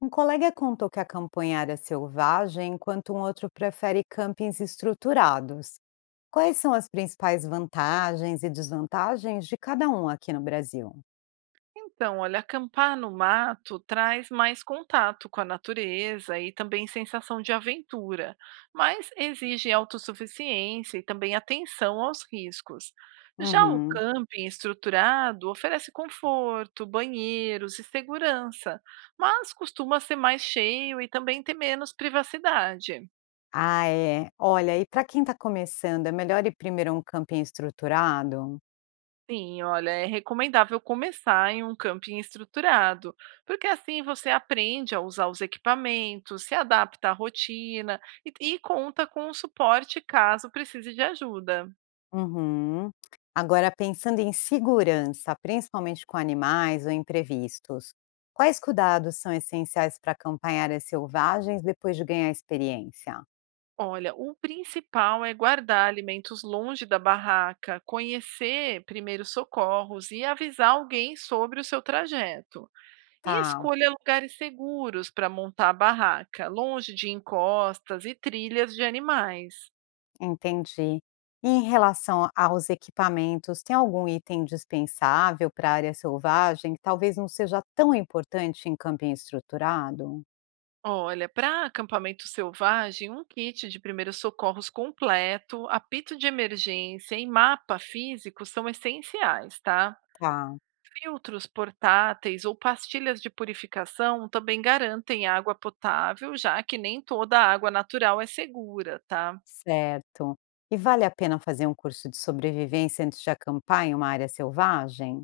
Um colega contou que a campanha é selvagem, enquanto um outro prefere campings estruturados. Quais são as principais vantagens e desvantagens de cada um aqui no Brasil? Então, olha, acampar no mato traz mais contato com a natureza e também sensação de aventura, mas exige autossuficiência e também atenção aos riscos. Já o Uhum. camping estruturado oferece conforto, banheiros e segurança, mas costuma ser mais cheio e também ter menos privacidade. Ah, é. Olha, e para quem está começando, é melhor ir primeiro a um camping estruturado? Sim, olha, é recomendável começar em um camping estruturado, porque assim você aprende a usar os equipamentos, se adapta à rotina e conta com o suporte caso precise de ajuda. Uhum. Agora, pensando em segurança, principalmente com animais ou imprevistos, quais cuidados são essenciais para acompanhar em selvagens depois de ganhar experiência? Olha, o principal é guardar alimentos longe da barraca, conhecer primeiros socorros e avisar alguém sobre o seu trajeto. E Tá. escolha lugares seguros para montar a barraca, longe de encostas e trilhas de animais. Entendi. E em relação aos equipamentos, tem algum item dispensável para a área selvagem que talvez não seja tão importante em camping estruturado? Olha, para acampamento selvagem, um kit de primeiros socorros completo, apito de emergência e mapa físico são essenciais, tá? Tá, Filtros portáteis ou pastilhas de purificação também garantem água potável, já que nem toda a água natural é segura, tá? certo. E vale a pena fazer um curso de sobrevivência antes de acampar em uma área selvagem?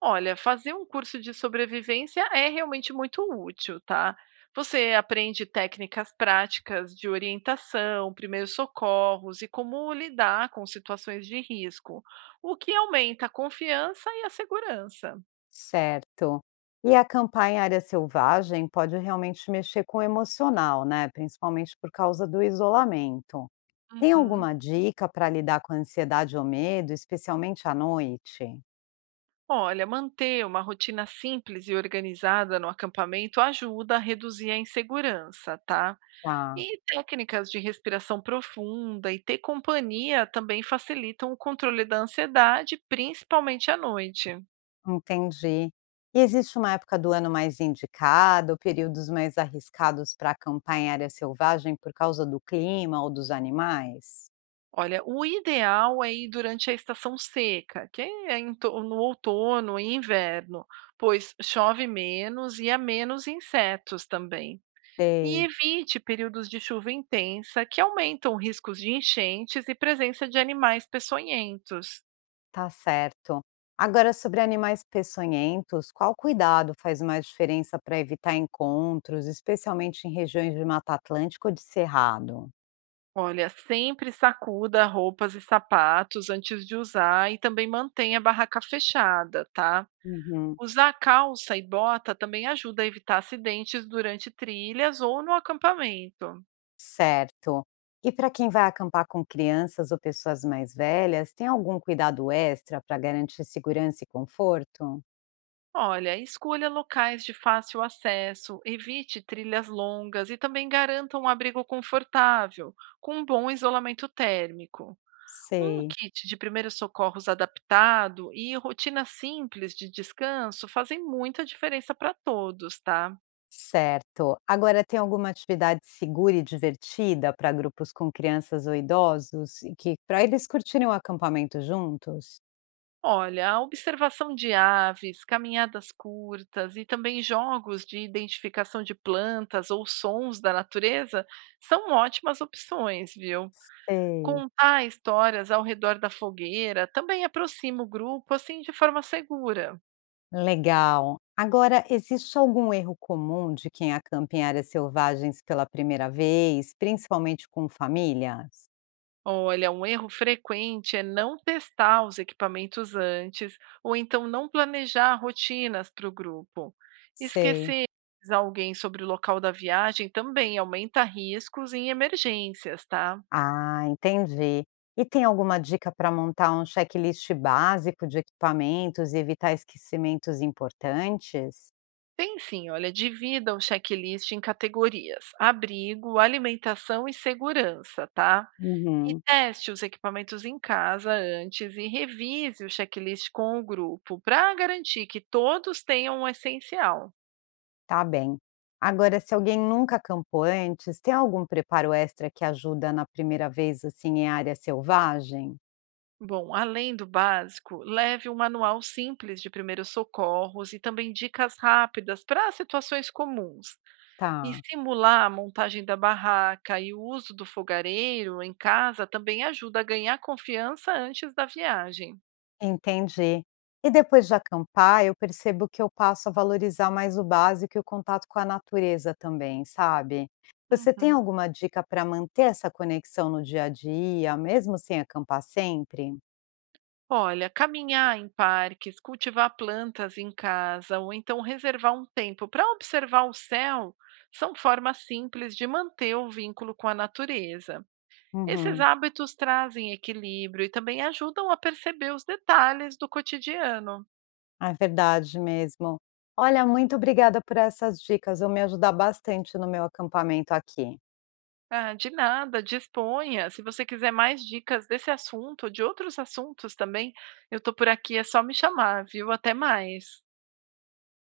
Olha, fazer um curso de sobrevivência é realmente muito útil, tá? Você aprende técnicas práticas de orientação, primeiros socorros e como lidar com situações de risco, o que aumenta a confiança e a segurança. Certo. E acampar em área selvagem pode realmente mexer com o emocional, né? Principalmente por causa do isolamento. Tem Uhum. alguma dica para lidar com a ansiedade ou medo, especialmente à noite? Olha, manter uma rotina simples e organizada no acampamento ajuda a reduzir a insegurança, tá? Tá, E técnicas de respiração profunda e ter companhia também facilitam o controle da ansiedade, principalmente à noite. entendi. E existe uma época do ano mais indicada ou períodos mais arriscados para acampar em área selvagem por causa do clima ou dos animais? Olha, o ideal é ir durante a estação seca, que é no outono e inverno, pois chove menos e há menos insetos também. E Sei, evite períodos de chuva intensa, que aumentam riscos de enchentes e presença de animais peçonhentos. tá certo. Agora, sobre animais peçonhentos, qual cuidado faz mais diferença para evitar encontros, especialmente em regiões de Mata Atlântica ou de Cerrado? Olha, sempre sacuda roupas e sapatos antes de usar e também mantenha a barraca fechada, tá? Uhum. Usar calça e bota também ajuda a evitar acidentes durante trilhas ou no acampamento. Certo. E para quem vai acampar com crianças ou pessoas mais velhas, tem algum cuidado extra para garantir segurança e conforto? Olha, escolha locais de fácil acesso, evite trilhas longas e também garanta um abrigo confortável, com um bom isolamento térmico. Um Sei. kit de primeiros socorros adaptado e rotinas simples de descanso fazem muita diferença para todos, tá? Certo. Agora, tem alguma atividade segura e divertida para grupos com crianças ou idosos e que para eles curtirem o acampamento juntos? Olha, a observação de aves, caminhadas curtas e também jogos de identificação de plantas ou sons da natureza são ótimas opções, viu? Sei. Contar histórias ao redor da fogueira também aproxima o grupo assim de forma segura. Legal. Agora, existe algum erro comum de quem acampa em áreas selvagens pela primeira vez, principalmente com famílias? Olha, um erro frequente é não testar os equipamentos antes, ou então não planejar rotinas para o grupo. Sei. Esquecer alguém sobre o local da viagem também aumenta riscos em emergências, tá? Ah, entendi. E tem alguma dica para montar um checklist básico de equipamentos e evitar esquecimentos importantes? Tem sim, olha, divida o checklist em categorias: abrigo, alimentação e segurança, tá? E Uhum, teste os equipamentos em casa antes e revise o checklist com o grupo para garantir que todos tenham o essencial. tá bem. Agora, se alguém nunca acampou antes, tem algum preparo extra que ajuda na primeira vez assim em área selvagem? Bom, além do básico, leve um manual simples de primeiros socorros e também dicas rápidas para situações comuns. E Tá. simular a montagem da barraca e o uso do fogareiro em casa também ajuda a ganhar confiança antes da viagem. Entendi. E depois de acampar, eu percebo que eu passo a valorizar mais o básico e o contato com a natureza também, sabe? Você tem Uhum. alguma dica para manter essa conexão no dia a dia, mesmo sem acampar sempre? Olha, caminhar em parques, cultivar plantas em casa ou então reservar um tempo para observar o céu são formas simples de manter o vínculo com a natureza. Esses Uhum, hábitos trazem equilíbrio e também ajudam a perceber os detalhes do cotidiano. é verdade mesmo. Olha, muito obrigada por essas dicas, vão me ajudar bastante no meu acampamento aqui. Ah, de nada, disponha. Se você quiser mais dicas desse assunto, de outros assuntos também, eu estou por aqui, é só me chamar, viu? Até mais.